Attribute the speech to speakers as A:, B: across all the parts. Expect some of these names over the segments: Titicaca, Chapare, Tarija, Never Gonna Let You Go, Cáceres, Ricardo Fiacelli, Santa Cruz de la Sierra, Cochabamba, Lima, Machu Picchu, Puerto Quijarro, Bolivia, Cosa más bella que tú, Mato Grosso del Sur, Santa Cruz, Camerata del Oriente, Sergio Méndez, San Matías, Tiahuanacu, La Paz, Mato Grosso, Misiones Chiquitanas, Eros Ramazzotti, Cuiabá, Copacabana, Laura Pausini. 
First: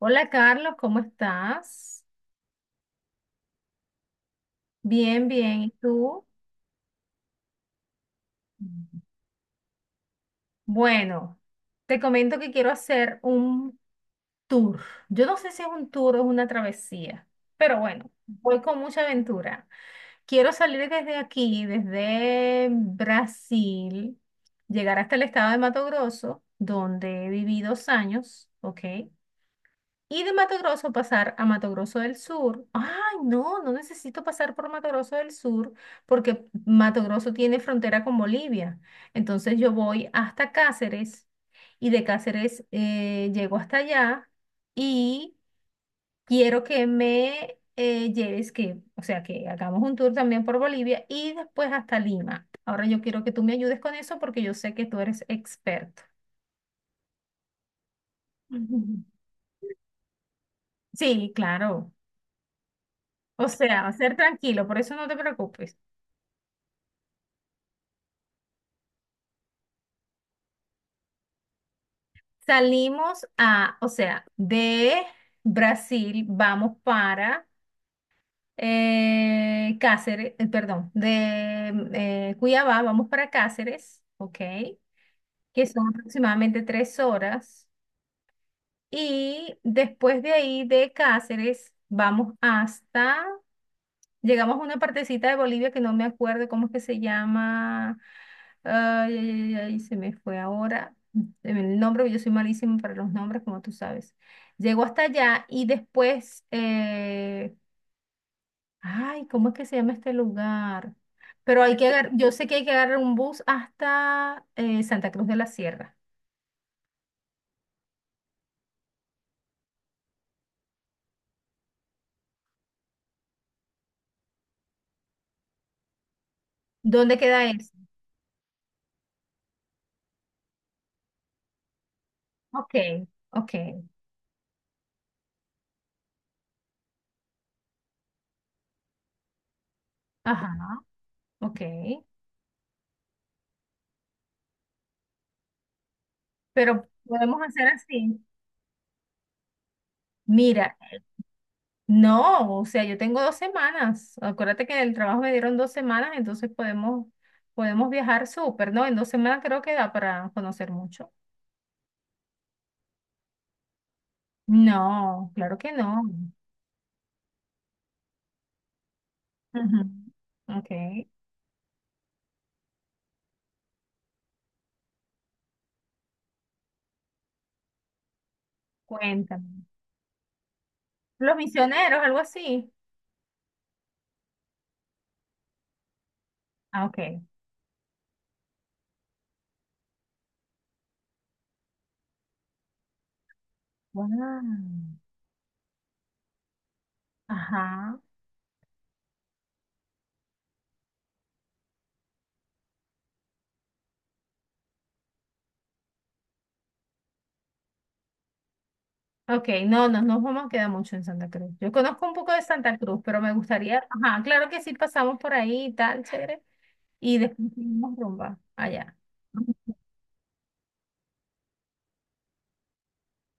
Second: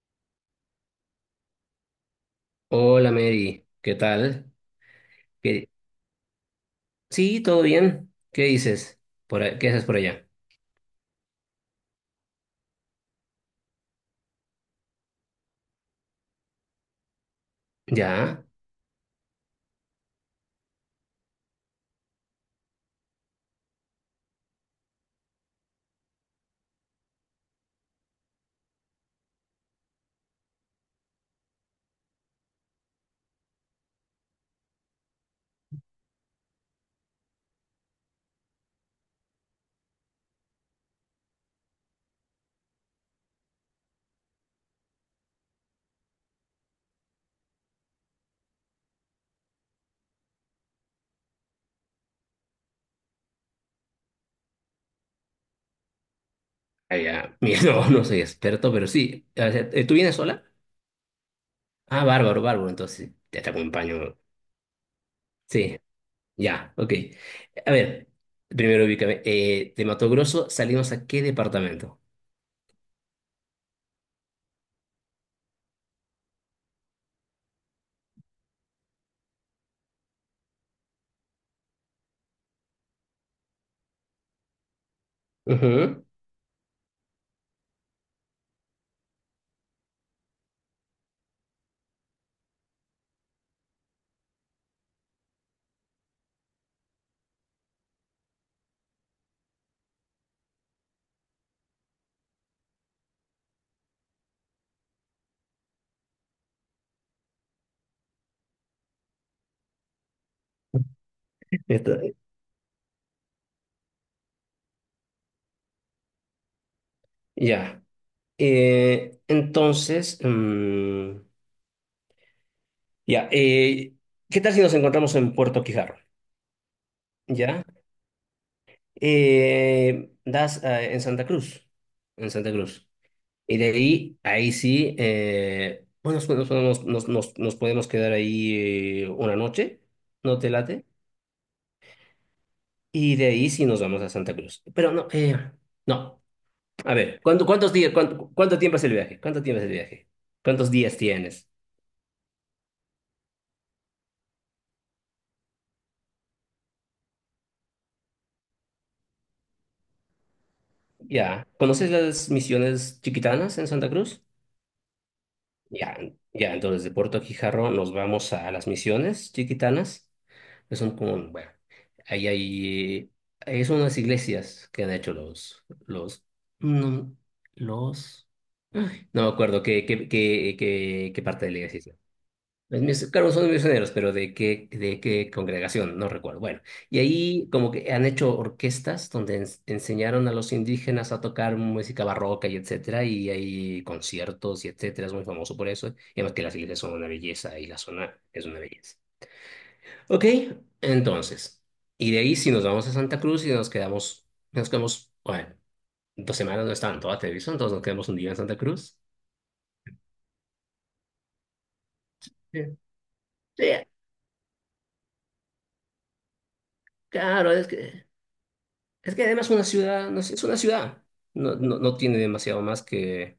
A: Hola Carlos, ¿cómo estás?
B: Hola Mary, ¿qué tal?
A: Bien, bien.
B: ¿Qué-
A: ¿Y tú?
B: Sí, todo bien. ¿Qué dices? ¿Qué haces por allá?
A: Bueno, te comento que quiero hacer un tour. Yo no sé si es un tour o es una travesía, pero bueno,
B: Ya,
A: voy con mucha aventura. Quiero salir desde aquí, desde Brasil, llegar hasta el estado de Mato Grosso, donde viví 2 años, ¿ok? Y de Mato Grosso pasar a Mato Grosso del Sur. Ay, no, no necesito pasar por Mato Grosso del Sur porque Mato Grosso tiene frontera con Bolivia. Entonces yo voy hasta Cáceres y de Cáceres llego hasta allá y quiero que me lleves, que, o sea, que hagamos un tour también por Bolivia y después hasta Lima. Ahora yo quiero que tú me ayudes con eso porque yo sé que tú eres experto.
B: allá. Mira, no, no soy experto, pero sí. O sea, ¿tú vienes sola?
A: Sí, claro.
B: Ah, bárbaro, bárbaro. Entonces, te
A: O
B: te
A: sea, ser
B: acompaño.
A: tranquilo, por eso no te preocupes.
B: Sí, ya, ok. A ver, primero ubícame. ¿De Mato Grosso salimos a qué departamento?
A: Salimos a, o sea, de Brasil vamos para Cáceres, perdón, de Cuiabá vamos para Cáceres, ¿ok? Que son
B: Ujú.
A: aproximadamente 3 horas. Y después de ahí de Cáceres vamos hasta. Llegamos a una partecita de Bolivia que no me acuerdo cómo es que se llama. Ay, ay, ay, ay, se me fue ahora. El nombre, porque yo soy malísimo para los nombres, como tú sabes. Llego hasta allá y después, ay, ¿cómo es que se llama este lugar? Pero hay que
B: Esto-
A: agarrar, yo sé que hay que agarrar un bus hasta Santa Cruz de la Sierra.
B: Ya. Entonces, ya. ¿Qué tal si nos encontramos en Puerto Quijarro?
A: ¿Dónde queda
B: ¿Ya?
A: eso?
B: Das en Santa Cruz, en Santa
A: Ok,
B: Cruz.
A: ok,
B: Y de ahí, ahí sí, bueno, nosotros nos podemos quedar ahí una noche, ¿no
A: ajá,
B: te late?
A: ok.
B: Y de ahí sí nos vamos a Santa Cruz. Pero no, no.
A: Pero
B: A ver,
A: podemos hacer
B: ¿cuántos días,
A: así.
B: cuánto tiempo es el viaje? ¿Cuánto tiempo es el viaje? ¿Cuántos
A: Mira,
B: días tienes?
A: no, o sea, yo tengo 2 semanas. Acuérdate que en el trabajo me dieron 2 semanas, entonces podemos viajar súper, ¿no? En 2 semanas creo que da para conocer mucho.
B: Ya. ¿Conoces las misiones chiquitanas en Santa Cruz?
A: No, claro que
B: Ya,
A: no.
B: ya, entonces de Puerto Quijarro nos vamos a las Misiones
A: Ujú.
B: Chiquitanas,
A: Ok,
B: que son como, bueno, ahí hay, ahí son unas iglesias que han hecho no, los, no me acuerdo
A: cuéntame.
B: qué
A: Los
B: parte de la iglesia.
A: misioneros, algo así.
B: Claro, son misioneros, pero de qué congregación, no recuerdo. Bueno,
A: Ah,
B: y
A: ok.
B: ahí como que han hecho orquestas donde enseñaron a los indígenas a tocar música barroca y etcétera, y hay conciertos y
A: Wow.
B: etcétera, es muy famoso por eso. Y además que las iglesias son una belleza y la
A: Ajá.
B: zona es una belleza. Ok, entonces, y de ahí si nos vamos a Santa Cruz y nos quedamos, bueno, dos semanas no es todas, ¿ah? Te aviso, entonces nos quedamos un día en Santa Cruz.
A: Ok, no, no nos vamos a quedar mucho en Santa Cruz. Yo conozco un poco de
B: Sí.
A: Santa Cruz, pero me
B: Sí,
A: gustaría, ajá, claro que sí pasamos por ahí y tal, chévere. Y después
B: claro, es
A: seguimos
B: que...
A: rumba allá.
B: Es que además una ciudad, no sé, es una ciudad, no tiene demasiado más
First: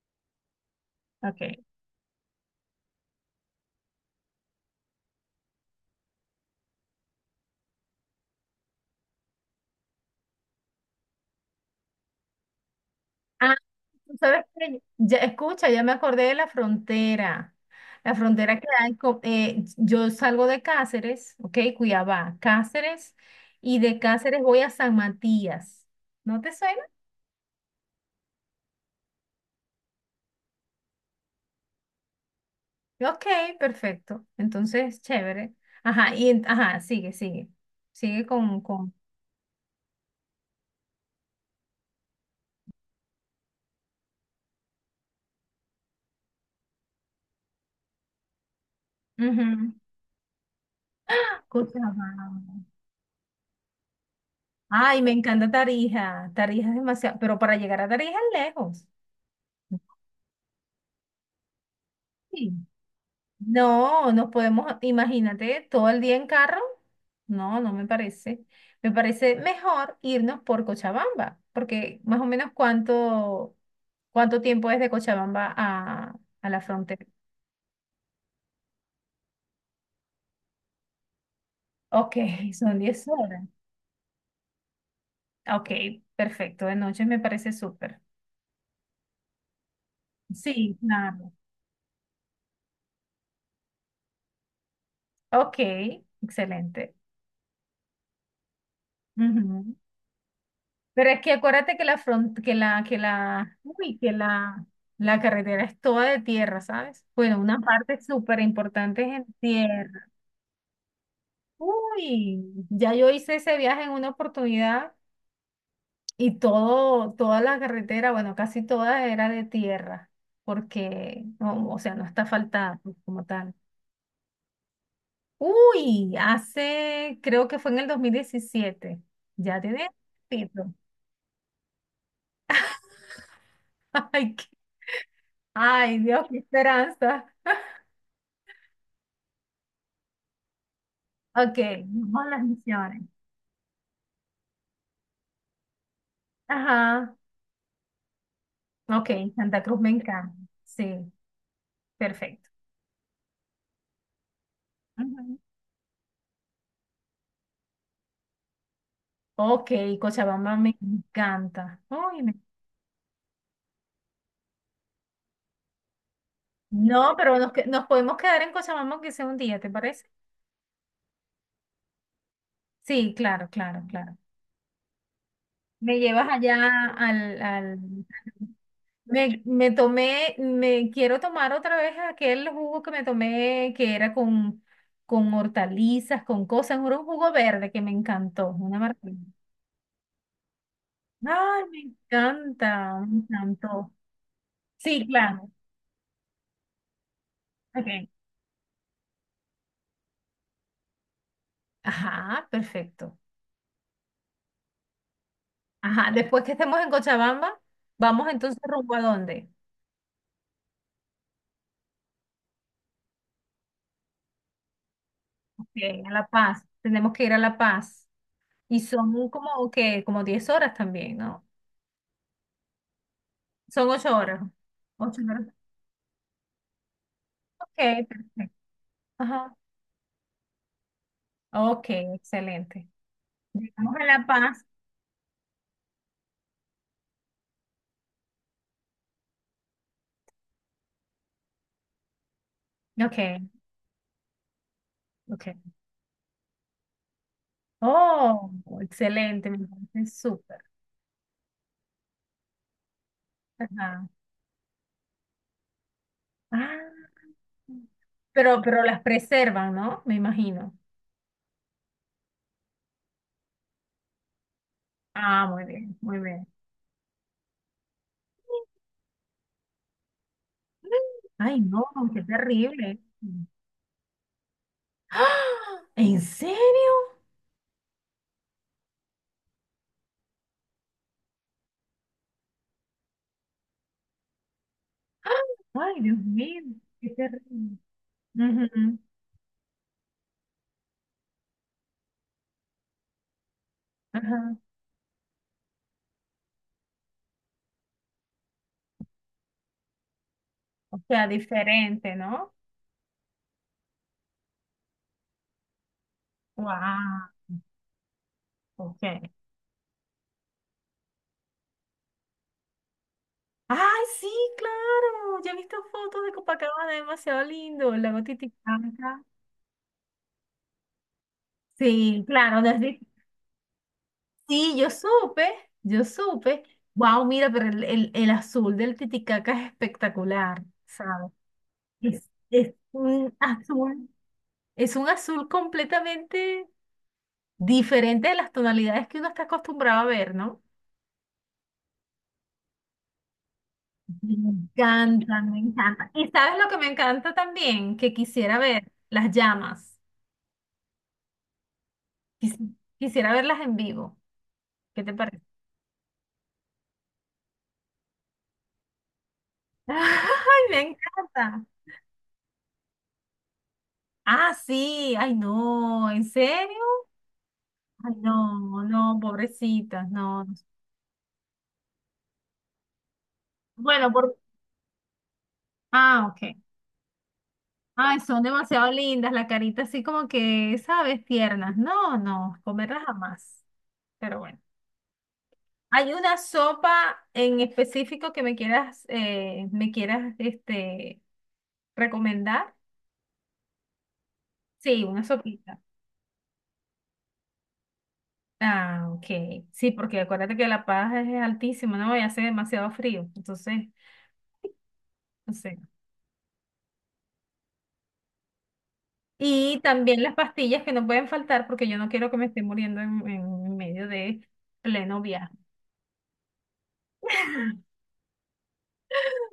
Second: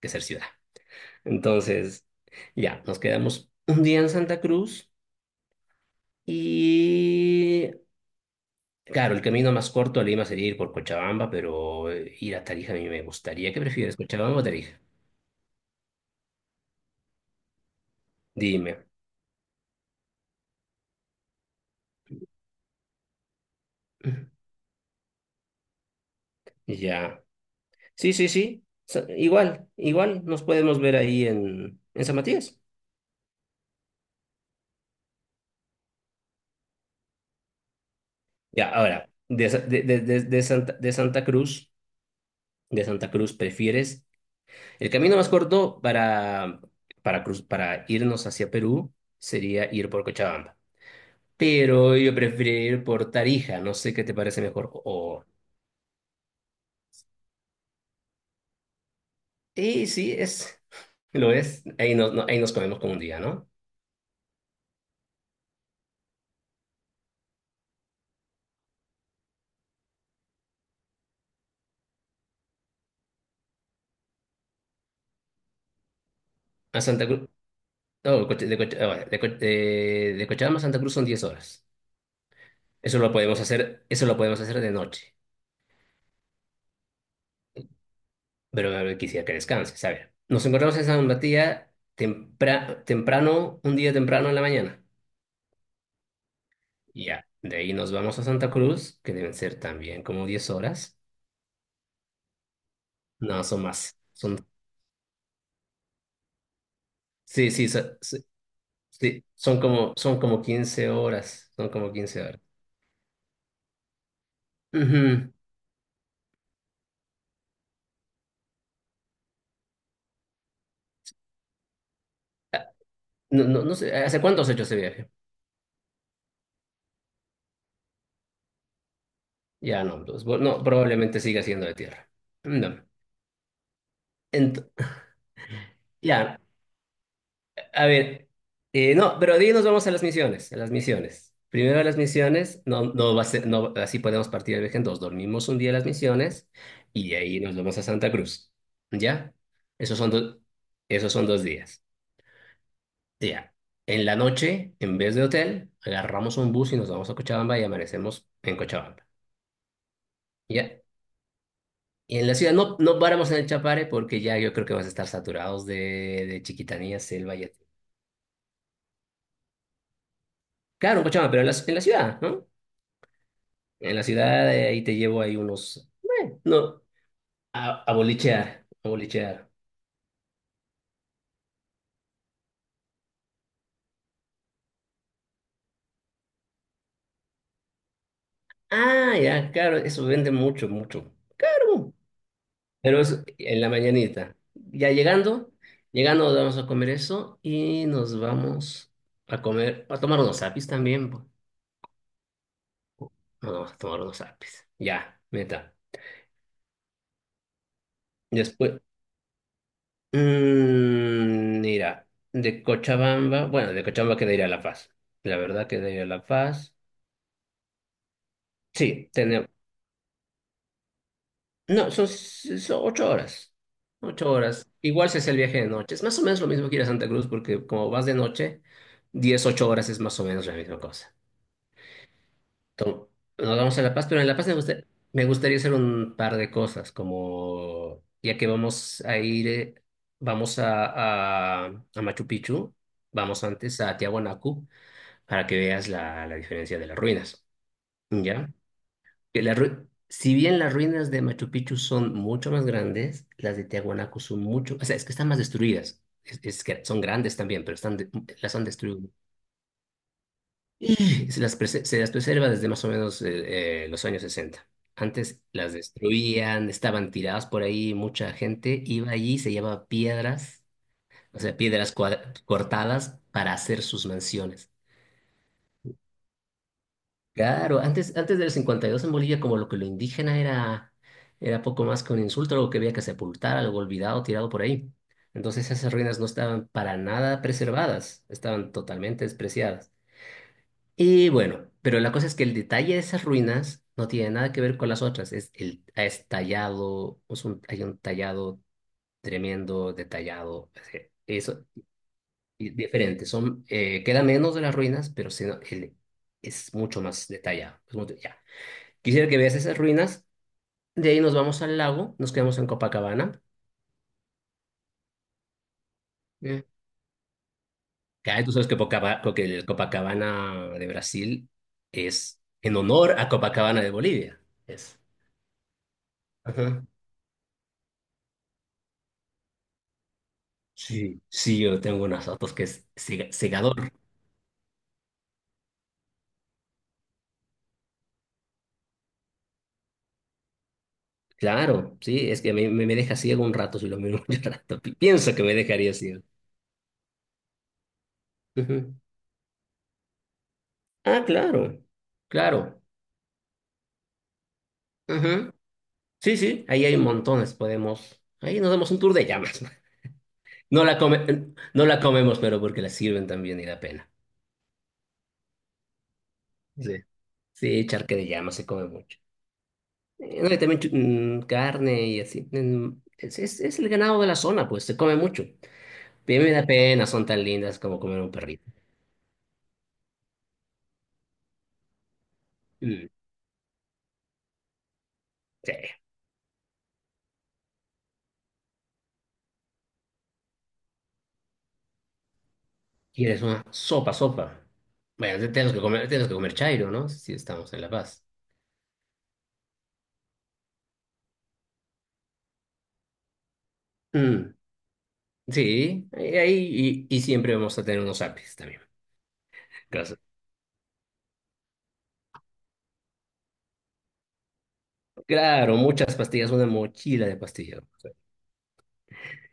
B: que ser ciudad.
A: Ok.
B: Entonces, ya, nos quedamos un día en Santa Cruz y, claro, el camino más corto a Lima sería ir por Cochabamba, pero ir a Tarija a mí me gustaría.
A: Ah,
B: ¿Qué prefieres,
A: tú
B: Cochabamba o
A: sabes
B: Tarija?
A: que ya escucha, ya me acordé de la frontera. La frontera que
B: Dime.
A: hay, yo salgo de Cáceres, ok, Cuiabá, Cáceres, y de Cáceres voy a San Matías. ¿No te suena?
B: Ya. Sí, sí, sí. Igual, igual nos podemos ver ahí en San Matías.
A: Ok, perfecto. Entonces, chévere. Ajá, y ajá, sigue, sigue. Sigue con,
B: Ya,
A: con.
B: ahora, de, Sa- de Santa Cruz, ¿prefieres? El camino más corto para irnos hacia Perú
A: Ujú.
B: sería ir por Cochabamba. Pero yo
A: Cuiabá.
B: preferiría ir por Tarija, no sé qué te parece mejor.
A: Ay, me
B: O...
A: encanta Tarija. Tarija es demasiado, pero para llegar a Tarija es lejos.
B: Sí, sí, es, lo es. Ahí nos, no- Ahí nos
A: Sí.
B: comemos con un día, ¿no?
A: No, nos podemos, imagínate, todo el día en carro. No, no me parece. Me parece mejor irnos por Cochabamba, porque más o menos cuánto tiempo es de Cochabamba a la
B: A
A: frontera.
B: Santa Cruz. No, bueno, de Cochabamba a Santa Cruz son 10 horas.
A: Ok, son
B: Eso
A: 10
B: lo podemos
A: horas.
B: hacer, eso lo podemos hacer de noche.
A: Ok, perfecto, de noche me parece súper.
B: Pero quisiera que descanses, ¿sabes? Nos
A: Sí,
B: encontramos en San
A: claro.
B: Matías temprano, un día temprano en la mañana.
A: Ok, excelente.
B: Ya, de ahí nos vamos a Santa Cruz, que deben ser
A: Ujú.
B: también como 10 horas.
A: Pero es que acuérdate que la front, que
B: No,
A: la,
B: son más.
A: uy, que
B: Son,
A: la, la carretera es toda de tierra, ¿sabes? Bueno,
B: sí,
A: una
B: sí, so-
A: parte
B: sí,
A: súper importante es
B: sí,
A: en
B: Son como,
A: tierra.
B: son como 15 horas. Son como 15 horas.
A: Uy, ya yo hice ese viaje en una oportunidad
B: Ujú.
A: y todo, toda la carretera, bueno, casi toda era de tierra, porque, no, o sea, no está
B: Ah,
A: asfaltada pues, como
B: no,
A: tal.
B: no, no sé, ¿hace cuánto has hecho ese viaje?
A: Uy, hace, creo que fue en el 2017. Ya
B: Ya,
A: tiene
B: no, pues, bueno, no,
A: tiempo.
B: probablemente siga siendo de tierra. No.
A: Ay,
B: Ent-
A: ay, Dios, qué
B: ya,
A: esperanza.
B: a ver, no, pero de ahí nos vamos a las misiones, a las misiones.
A: Ok,
B: Primero a las
A: vamos a las
B: misiones, no,
A: misiones.
B: no va a ser, no, así podemos partir el viaje en dos. Dormimos un día a las misiones y
A: Ajá,
B: de ahí nos vamos a Santa Cruz.
A: ok,
B: ¿Ya?
A: Santa Cruz me
B: Esos son
A: encanta.
B: dos,
A: Sí,
B: esos son dos días.
A: perfecto.
B: Ya. En la noche, en vez de
A: Ujú.
B: hotel, agarramos un bus y nos vamos a Cochabamba y amanecemos en Cochabamba.
A: Ok, Cochabamba me
B: ¿Ya?
A: encanta.
B: Y
A: Uy,
B: en
A: me-
B: la ciudad no, no paramos en el Chapare porque ya yo creo que vamos a estar saturados de chiquitanías,
A: No,
B: selva
A: pero
B: y...
A: nos podemos quedar en Cochabamba aunque sea un día, ¿te parece?
B: Claro, en Cochabamba, pero en la ciudad, ¿no?
A: Sí, claro, claro,
B: En la
A: claro.
B: ciudad, ahí te llevo ahí unos,
A: Me llevas
B: no,
A: allá al.
B: a bolichear, a
A: Me,
B: bolichear.
A: me tomé, me quiero tomar otra vez aquel jugo que me tomé que era con, hortalizas, con cosas, era un jugo verde que me encantó, una
B: Ah,
A: maravilla.
B: ya, claro, eso vende mucho, mucho.
A: Ay, me
B: Claro, pero
A: encanta, me
B: es en la
A: encantó.
B: mañanita. Ya
A: Sí, claro.
B: llegando, llegando vamos a comer eso y
A: Okay.
B: nos vamos a comer, a tomar unos apis también. Po.
A: Ajá, perfecto.
B: Nos vamos a tomar unos apis. Ya, meta.
A: Ajá, después que estemos en Cochabamba, vamos entonces
B: Después,
A: rumbo a dónde?
B: mira, de Cochabamba, bueno, de Cochabamba queda ir a La Paz. La verdad
A: Ok,
B: queda ir a
A: a
B: La
A: La Paz.
B: Paz.
A: Tenemos que ir a La Paz. Y
B: Sí,
A: son como que como 10 horas también, ¿no?
B: No, son, s- son ocho horas.
A: Son ocho
B: Ocho
A: horas.
B: horas. Igual si
A: 8
B: es el
A: horas.
B: viaje de noche. Es más o menos lo mismo que ir a Santa Cruz, porque como
A: Ok,
B: vas de
A: perfecto.
B: noche, diez,
A: Ajá.
B: ocho horas es más o menos la misma cosa.
A: Ok, excelente.
B: Entonces, nos vamos a
A: Llegamos
B: La
A: a
B: Paz, pero
A: La
B: en La Paz me
A: Paz.
B: gusta- me gustaría hacer un par de cosas, como ya que vamos a ir, vamos a Machu Picchu,
A: Ok,
B: vamos antes a Tiahuanacu
A: ok.
B: para que veas la, la diferencia de las ruinas.
A: Oh,
B: ¿Ya? Que
A: excelente, me parece
B: si
A: súper.
B: bien las ruinas de Machu Picchu son mucho más grandes, las de
A: Ajá.
B: Tiahuanaco son mucho, o sea, es que están más destruidas. Es
A: Ah,
B: que son grandes también, pero las
A: pero,
B: han
A: pero las
B: destruido.
A: preservan, ¿no? Me imagino.
B: Y se las preserva desde más o menos los años 60. Antes
A: Ah, muy
B: las
A: bien, muy bien.
B: destruían, estaban tiradas por ahí, mucha gente iba allí, se llevaba piedras, o sea,
A: Ay, no, qué terrible.
B: cortadas para hacer sus mansiones.
A: ¡Ah! ¿En serio?
B: Claro, antes, antes del 52 en Bolivia como lo que lo indígena era poco más que un insulto, algo que había que sepultar, algo olvidado, tirado por ahí.
A: ¡Ah!
B: Entonces esas
A: Ay, Dios
B: ruinas no
A: mío,
B: estaban para
A: qué
B: nada
A: terrible.
B: preservadas, estaban
A: Ujú,
B: totalmente despreciadas. Y bueno, pero la cosa es que el detalle de esas ruinas no tiene nada
A: ajá.
B: que ver con las otras, es el es tallado, es un- hay un tallado tremendo, detallado,
A: O
B: así,
A: sea,
B: eso
A: diferente, ¿no?
B: y diferente, son, queda menos de las ruinas, es mucho más
A: Wow.
B: detallado. Ya.
A: Ok.
B: Quisiera que veas esas ruinas. De ahí nos vamos al lago, nos quedamos en Copacabana.
A: Ay, sí, claro. Ya he visto fotos de
B: Mm.
A: Copacabana, demasiado lindo. El lago
B: Acá tú sabes que,
A: Titicaca.
B: el Copacabana de Brasil
A: Sí,
B: es
A: claro,
B: en
A: desde.
B: honor a Copacabana de Bolivia.
A: Sí, yo
B: Es.
A: supe, yo supe.
B: Ajá.
A: Wow, mira, pero el azul del Titicaca es espectacular,
B: Sí,
A: ¿sabes?
B: sí, yo tengo unas
A: Es,
B: fotos que
A: es
B: es
A: un
B: cegador.
A: azul, es un azul completamente diferente de las tonalidades que uno está acostumbrado a ver, ¿no?
B: Claro, sí, es que me deja ciego un rato si lo miro
A: Me
B: mucho rato. Pienso
A: encanta,
B: que me
A: me
B: dejaría
A: encanta.
B: ciego.
A: ¿Y sabes lo que me encanta también? Que quisiera ver
B: Ujú.
A: las llamas.
B: Ah, claro,
A: Quis-
B: claro.
A: quisiera verlas en vivo. ¿Qué te parece?
B: Ajá. Sí, sí, ahí hay montones, podemos. Ahí nos damos un tour de llamas.
A: ¡Ay, me
B: No la come,
A: encanta!
B: no la comemos, pero porque la sirven también y da pena.
A: Ah, sí, ay no, ¿en serio?
B: Sí, sí,
A: Ay,
B: charque de llama se
A: no,
B: come
A: no,
B: mucho.
A: pobrecitas, no.
B: No,
A: No.
B: y también carne y así. Es el
A: Bueno,
B: ganado de la
A: por...
B: zona, pues se come mucho.
A: Ah,
B: Pero me
A: ok.
B: da pena, son tan lindas como
A: Ay,
B: comer un
A: son
B: perrito.
A: demasiado lindas, la carita así como que, ¿sabes? Tiernas. No, no, comerlas
B: Mm,
A: jamás. Pero bueno.
B: sí.
A: ¿Hay una sopa en específico que me quieras, recomendar?
B: ¿Quieres una sopa, sopa?
A: Sí, una
B: Bueno,
A: sopita.
B: tenemos que comer chairo, ¿no? Si estamos en La Paz.
A: Ah, ok. Sí, porque acuérdate que La Paz es altísima, ¿no? Y hace demasiado frío. Entonces,
B: Mm,
A: no sé.
B: sí, y siempre vamos a tener unos apis también.
A: Y
B: Claro,
A: también las pastillas que no pueden faltar porque yo no quiero que me esté muriendo en medio de pleno viaje.
B: claro, muchas pastillas, una mochila de pastillas.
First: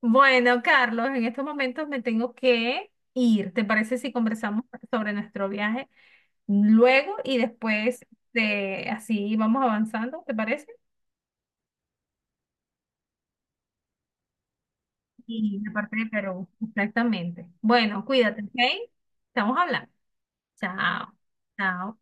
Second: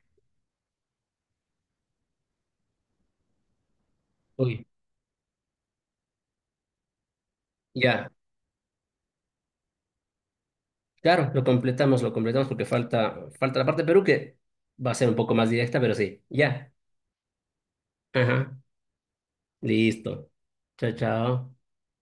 A: Bueno, Carlos, en estos momentos me tengo que ir. ¿Te parece si conversamos
B: Uy.
A: sobre nuestro viaje luego y después
B: Ya.
A: de así vamos avanzando? ¿Te parece?
B: Claro, lo completamos porque falta, falta la parte de Perú que va a ser un poco más
A: Y la
B: directa, pero
A: parte de
B: sí.
A: Perú,
B: Ya.
A: exactamente. Bueno, cuídate, ¿ok?
B: Ajá.
A: Estamos hablando.
B: Listo. Chao,
A: Chao,
B: chao.
A: chao.